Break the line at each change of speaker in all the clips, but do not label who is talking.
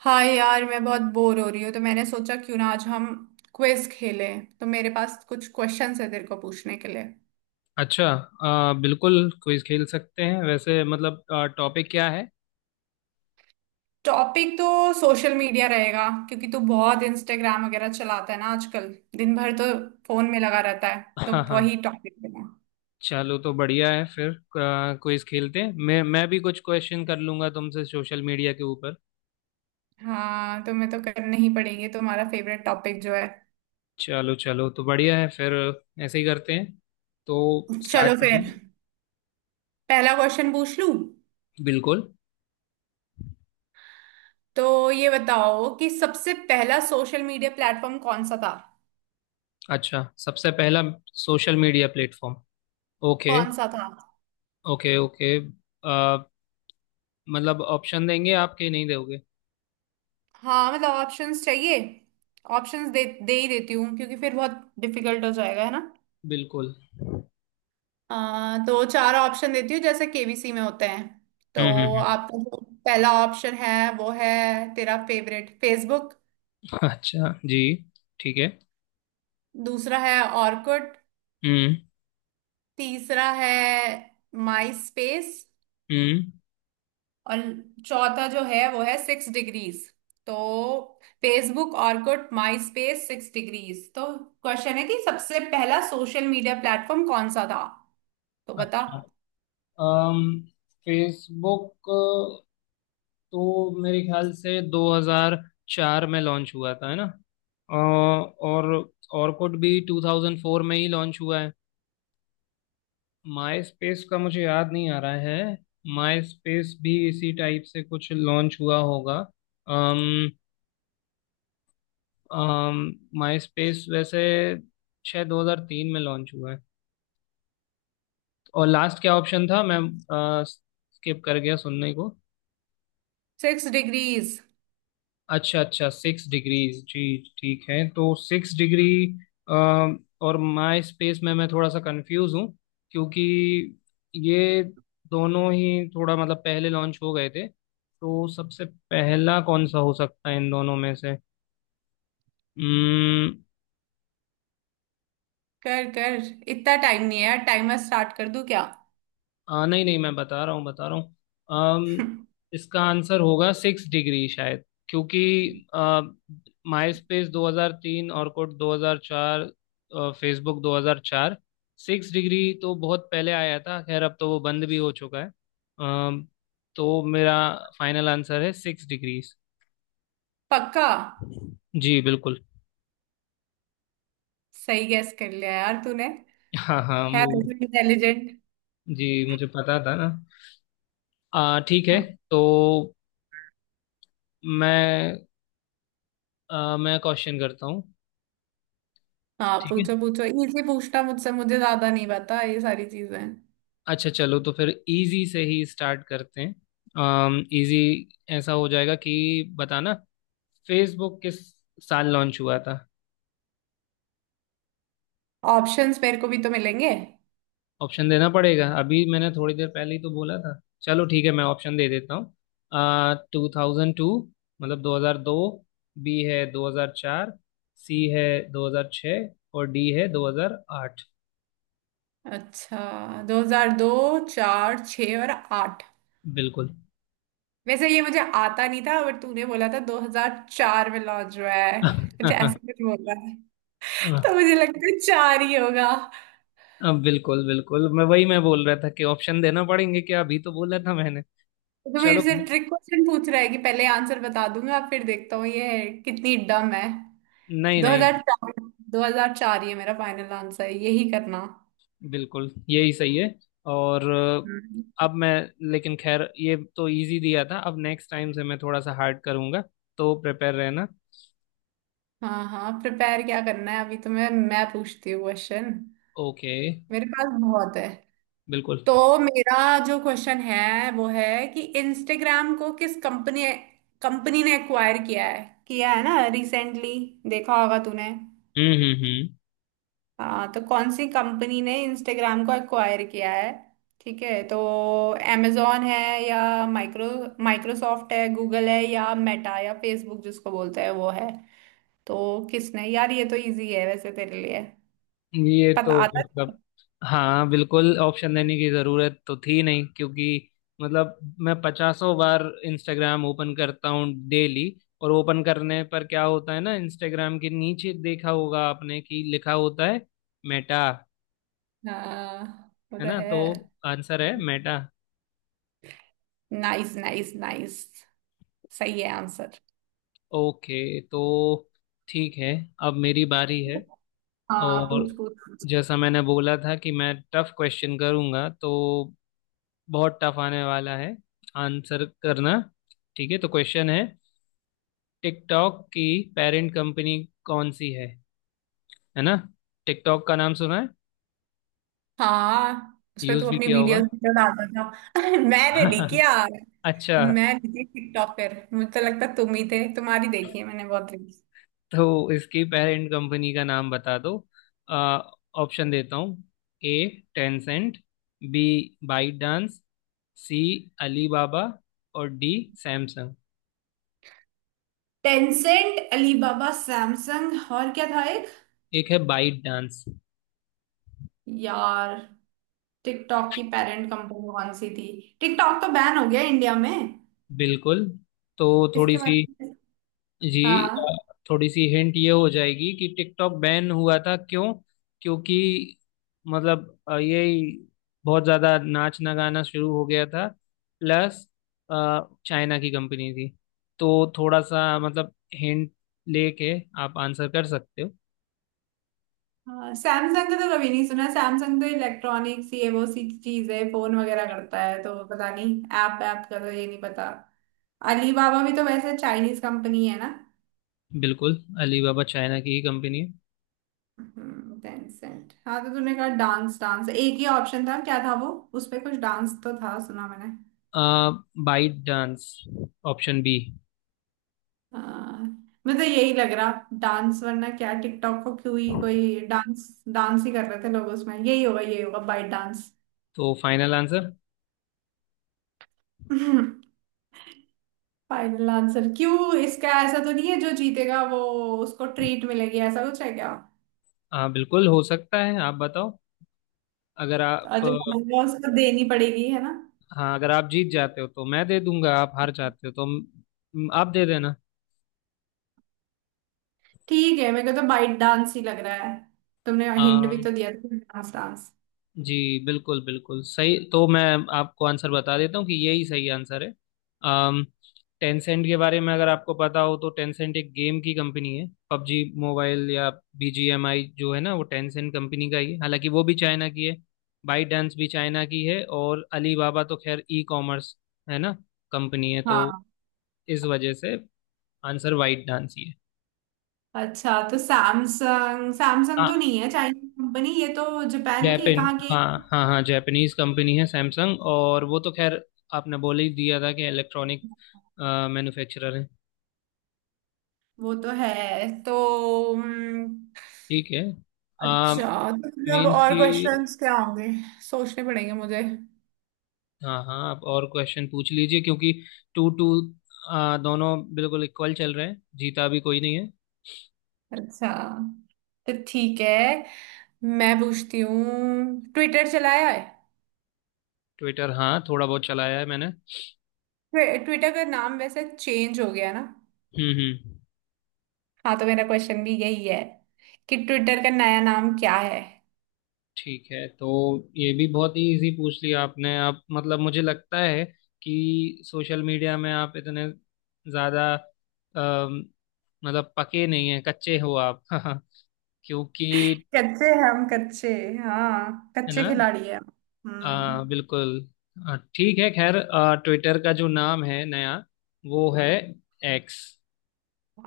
हाँ यार, मैं बहुत बोर हो रही हूँ, तो मैंने सोचा क्यों ना आज हम क्विज खेलें। तो मेरे पास कुछ क्वेश्चंस है तेरे को पूछने के लिए।
अच्छा। बिल्कुल क्विज खेल सकते हैं वैसे मतलब टॉपिक क्या है।
टॉपिक तो सोशल मीडिया रहेगा, क्योंकि तू बहुत इंस्टाग्राम वगैरह चलाता है ना आजकल। दिन भर तो फोन में लगा रहता है, तो
हाँ हाँ,
वही टॉपिक देना।
चलो तो बढ़िया है फिर। क्विज खेलते हैं, मैं भी कुछ क्वेश्चन कर लूंगा तुमसे सोशल मीडिया के ऊपर।
हाँ, तुम्हें तो करने ही पड़ेंगे, तुम्हारा फेवरेट टॉपिक जो है।
चलो चलो, तो बढ़िया है फिर। ऐसे ही करते हैं, तो स्टार्ट
चलो
करते
फिर,
हैं।
पहला क्वेश्चन पूछ लूँ।
बिल्कुल।
तो ये बताओ कि सबसे पहला सोशल मीडिया प्लेटफॉर्म कौन सा था।
अच्छा, सबसे पहला सोशल मीडिया प्लेटफॉर्म। ओके।
कौन सा था?
ओके ओके, आ, मतलब ऑप्शन देंगे आप कि नहीं दोगे।
हाँ, मतलब ऑप्शंस चाहिए। ऑप्शंस दे दे ही देती हूँ, क्योंकि फिर बहुत डिफिकल्ट हो जाएगा, है ना।
बिल्कुल। हम्म
तो चार ऑप्शन देती हूँ, जैसे केबीसी में होते हैं। तो
हम्म हम्म।
आपका जो पहला ऑप्शन है, वो है तेरा फेवरेट फेसबुक।
अच्छा जी। ठीक है।
दूसरा है ऑर्कुट।
हम्म
तीसरा है माई स्पेस।
हम्म।
और चौथा जो है वो है सिक्स डिग्रीज। तो Facebook, Orkut, MySpace, six degrees. तो क्वेश्चन है कि सबसे पहला सोशल मीडिया प्लेटफॉर्म कौन सा था। तो बता।
अच्छा, अम फेसबुक तो मेरे ख्याल से 2004 में लॉन्च हुआ था है ना। अ, और ऑर्कुट भी 2004 में ही लॉन्च हुआ है। माई स्पेस का मुझे याद नहीं आ रहा है। माई स्पेस भी इसी टाइप से कुछ लॉन्च हुआ होगा। अम अम माई स्पेस वैसे शायद 2003 में लॉन्च हुआ है। और लास्ट क्या ऑप्शन था, मैं स्किप कर गया सुनने को।
Six degrees.
अच्छा अच्छा, सिक्स डिग्रीज जी। ठीक है, तो सिक्स डिग्री और माई स्पेस में मैं थोड़ा सा कंफ्यूज हूँ, क्योंकि ये दोनों ही थोड़ा मतलब पहले लॉन्च हो गए थे, तो सबसे पहला कौन सा हो सकता है इन दोनों में से। Hmm।
कर कर, इतना टाइम नहीं है यार। टाइमर स्टार्ट कर दूं क्या?
नहीं नहीं, मैं बता रहा हूँ। अम, इसका आंसर होगा सिक्स डिग्री शायद, क्योंकि MySpace 2003, Orkut 2004, Facebook 2004। Six degree तो बहुत पहले आया था, खैर अब तो वो बंद भी हो चुका है। अम, तो मेरा फाइनल आंसर है सिक्स डिग्रीज।
पक्का?
जी बिल्कुल।
सही गैस कर लिया यार तूने।
हाँ हाँ,
है तो इंटेलिजेंट।
जी मुझे पता था ना। ठीक है।
हाँ,
तो मैं मैं क्वेश्चन करता हूँ।
हाँ
ठीक है।
पूछो पूछो। इजी पूछना मुझसे, मुझे ज्यादा नहीं पता ये सारी चीजें।
अच्छा, चलो तो फिर इजी से ही स्टार्ट करते हैं। इजी ऐसा हो जाएगा कि बताना, फेसबुक किस साल लॉन्च हुआ था।
ऑप्शंस मेरे को भी तो मिलेंगे।
ऑप्शन देना पड़ेगा, अभी मैंने थोड़ी देर पहले ही तो बोला था। चलो, ठीक है, मैं ऑप्शन दे देता हूँ। 2002, मतलब 2002। बी है 2004। सी है 2006। और डी है 2008।
अच्छा, दो हजार दो, चार, छ और आठ।
बिल्कुल।
वैसे ये मुझे आता नहीं था, बट तूने बोला था 2004 में लॉन्च हुआ है। कुछ ऐसे कुछ बोल रहा है। तो मुझे लगता है चार ही होगा।
अब बिल्कुल बिल्कुल, मैं वही मैं बोल रहा था कि ऑप्शन देना पड़ेंगे क्या, अभी तो बोला था मैंने।
तो मेरे
चलो।
से ट्रिक क्वेश्चन पूछ रहा है कि पहले आंसर बता दूंगा, फिर देखता हूँ ये कितनी डम है।
नहीं नहीं।
2004, 2004, ये मेरा फाइनल आंसर है, यही करना।
बिल्कुल यही सही है। और
हम्म।
अब मैं। लेकिन खैर ये तो इजी दिया था, अब नेक्स्ट टाइम से मैं थोड़ा सा हार्ड करूंगा, तो प्रिपेयर रहना।
हाँ हाँ, प्रिपेयर क्या करना है, अभी तो मैं पूछती हूँ क्वेश्चन।
ओके।
मेरे पास बहुत है।
बिल्कुल।
तो मेरा जो क्वेश्चन है वो है कि इंस्टाग्राम को किस कंपनी कंपनी ने एक्वायर किया है। ना रिसेंटली, देखा होगा तूने।
हम्म।
हाँ, तो कौन सी कंपनी ने इंस्टाग्राम को एक्वायर किया है? ठीक है, तो amazon है, या माइक्रो माइक्रोसॉफ्ट है, गूगल है, या मेटा या फेसबुक जिसको बोलते हैं वो है। तो किसने यार, ये तो इजी है वैसे तेरे लिए।
ये
पता
तो
आता
मतलब,
है?
हाँ बिल्कुल, ऑप्शन देने की जरूरत तो थी नहीं क्योंकि मतलब मैं पचासों बार इंस्टाग्राम ओपन करता हूँ डेली। और ओपन करने पर क्या होता है ना, इंस्टाग्राम के नीचे देखा होगा आपने कि लिखा होता है मेटा।
हाँ, वो
है
तो
ना,
है।
तो आंसर है मेटा।
नाइस नाइस नाइस, सही है आंसर।
ओके, तो ठीक है, अब मेरी बारी है।
हाँ, पूछ
और
पूछ।
जैसा मैंने बोला था कि मैं टफ क्वेश्चन करूंगा, तो बहुत टफ आने वाला है। आंसर करना। ठीक है, तो क्वेश्चन है, टिकटॉक की पेरेंट कंपनी कौन सी है। है ना, टिकटॉक का नाम सुना है।
हाँ, उसपे तू
यूज भी
अपनी
किया होगा।
वीडियोस भी तो डालता था। मैंने नहीं किया। मैं
अच्छा,
नहीं थी टिकटॉक पर, मुझे तो लगता तुम ही थे, तुम्हारी देखी है मैंने बहुत रील्स।
तो इसकी पेरेंट कंपनी का नाम बता दो। ऑप्शन देता हूँ। A, Tencent. B, ByteDance. C, Alibaba. और D, Samsung.
Tencent, Alibaba, Samsung और क्या था एक?
एक है बाइट डांस।
यार, टिकटॉक की पेरेंट कंपनी कौन सी थी? टिकटॉक तो बैन हो गया इंडिया में,
बिल्कुल। तो थोड़ी
इसके
सी,
बारे में।
जी
हाँ,
थोड़ी सी हिंट ये हो जाएगी कि टिकटॉक बैन हुआ था क्यों। क्योंकि मतलब ये बहुत ज्यादा नाचना गाना शुरू हो गया था, प्लस चाइना की कंपनी थी, तो थोड़ा सा मतलब हिंट लेके आप आंसर कर सकते हो।
हाँ, सैमसंग का तो कभी नहीं सुना। सैमसंग तो इलेक्ट्रॉनिक्स, ये वो सी चीज है, फोन वगैरह करता है, तो पता नहीं। ऐप ऐप का तो ये नहीं पता। अलीबाबा भी तो वैसे चाइनीज कंपनी है ना।
बिल्कुल। अलीबाबा चाइना की ही कंपनी है।
टेंसेंट, हाँ। तो तूने कहा डांस डांस, एक ही ऑप्शन था, क्या था वो? उस पे कुछ डांस तो था, सुना मैंने।
आ, बाइट डांस, ऑप्शन बी।
हाँ, मैं तो यही लग रहा, डांस। वरना क्या टिकटॉक को क्यों ही, कोई डांस डांस ही कर रहे थे लोग उसमें। यही होगा, यही होगा, बाइट डांस।
तो फाइनल आंसर।
फाइनल आंसर क्यों? इसका ऐसा तो नहीं है जो जीतेगा वो, उसको ट्रीट मिलेगी, ऐसा कुछ है क्या?
हाँ बिल्कुल, हो सकता है। आप बताओ। अगर आप,
और जो हारेगा उसको देनी पड़ेगी, है ना।
हाँ, अगर आप जीत जाते हो तो मैं दे दूंगा, आप हार जाते हो तो आप दे देना।
ठीक है, मेरे को तो बाइट डांस ही लग रहा है। तुमने हिंट भी
हाँ
तो दिया था, डांस डांस।
जी, बिल्कुल बिल्कुल सही। तो मैं आपको आंसर बता देता हूँ कि यही सही आंसर है। अम टेंसेंट के बारे में अगर आपको पता हो, तो टेंसेंट एक गेम की कंपनी है। पबजी मोबाइल या बीजीएमआई जो है ना, वो टेंसेंट कंपनी का ही है, हालांकि वो भी चाइना की है। बाईडांस भी चाइना की है। और अलीबाबा तो खैर ई कॉमर्स है ना, कंपनी है, तो
हाँ।
इस वजह से आंसर बाईडांस ही
अच्छा, तो सैमसंग, सैमसंग तो
है।
नहीं है चाइनीज कंपनी, ये तो जापान की है,
जापान।
कहाँ की?
हाँ हाँ हाँ, जापानीज कंपनी है सैमसंग, और वो तो खैर आपने बोल ही दिया था कि इलेक्ट्रॉनिक मैन्युफैक्चरर है।
वो तो है तो, हम्म।
ठीक है। आ,
अच्छा, तो मतलब
मीन्स
और
कि,
क्वेश्चंस क्या होंगे, सोचने पड़ेंगे मुझे।
हाँ हाँ, आप और क्वेश्चन पूछ लीजिए क्योंकि टू टू दोनों बिल्कुल इक्वल चल रहे हैं, जीता भी कोई नहीं है।
अच्छा, तो ठीक है, मैं पूछती हूँ, ट्विटर चलाया है।
ट्विटर, हाँ थोड़ा बहुत चलाया है मैंने।
ट्विटर का नाम वैसे चेंज हो गया ना।
हम्म।
हाँ, तो मेरा क्वेश्चन भी यही है कि ट्विटर का नया नाम क्या है।
ठीक है, तो ये भी बहुत ही इजी पूछ लिया आपने। आप मतलब, मुझे लगता है कि सोशल मीडिया में आप इतने ज़्यादा अम, मतलब पके नहीं हैं, कच्चे हो आप। क्योंकि
कच्चे हैं हम, कच्चे। हाँ,
है
कच्चे
ना।
खिलाड़ी हैं हम। हम्म।
बिल्कुल। ठीक है, खैर ट्विटर का जो नाम है नया, वो है एक्स।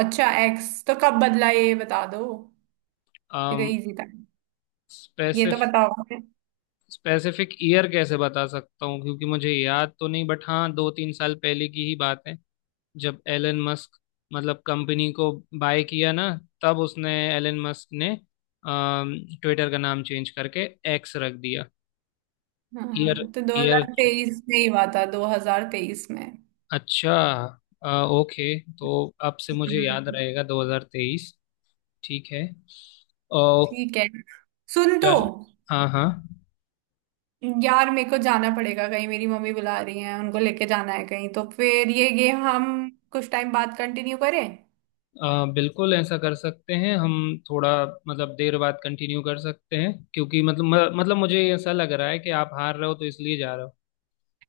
अच्छा, एक्स तो कब बदला, ये बता दो। ये तो इजी था, ये तो पता
स्पेसिफिक
होगा।
स्पेसिफिक ईयर कैसे बता सकता हूँ क्योंकि मुझे याद तो नहीं, बट हाँ दो तीन साल पहले की ही बात है, जब एलन मस्क मतलब कंपनी को बाय किया ना, तब उसने एलन मस्क ने ट्विटर का नाम चेंज करके एक्स रख दिया। ईयर,
हाँ, तो
ईयर,
2023 में ही हुआ था, 2023 में।
अच्छा ओके, तो अब से मुझे याद
हम्म।
रहेगा 2023। ठीक है। ओ,
ठीक है, सुन तो।
चल। हाँ हाँ,
यार, मेरे को जाना पड़ेगा कहीं, मेरी मम्मी बुला रही हैं, उनको लेके जाना है कहीं। तो फिर ये गेम हम कुछ टाइम बाद कंटिन्यू करें?
बिल्कुल ऐसा कर सकते हैं हम। थोड़ा मतलब देर बाद कंटिन्यू कर सकते हैं क्योंकि मतलब मुझे ऐसा लग रहा है कि आप हार रहे हो, तो इसलिए जा रहे हो।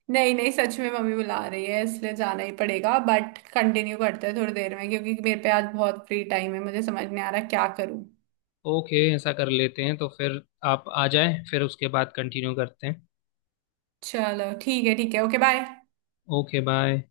नहीं नहीं, सच में मम्मी बुला रही है, इसलिए जाना ही पड़ेगा। बट कंटिन्यू करते हैं थोड़ी देर में, क्योंकि मेरे पे आज बहुत फ्री टाइम है, मुझे समझ नहीं आ रहा क्या करूं।
ओके, ऐसा कर लेते हैं तो फिर आप आ जाए, फिर उसके बाद कंटिन्यू करते हैं।
चलो ठीक है, ठीक है, ओके बाय।
Okay bye.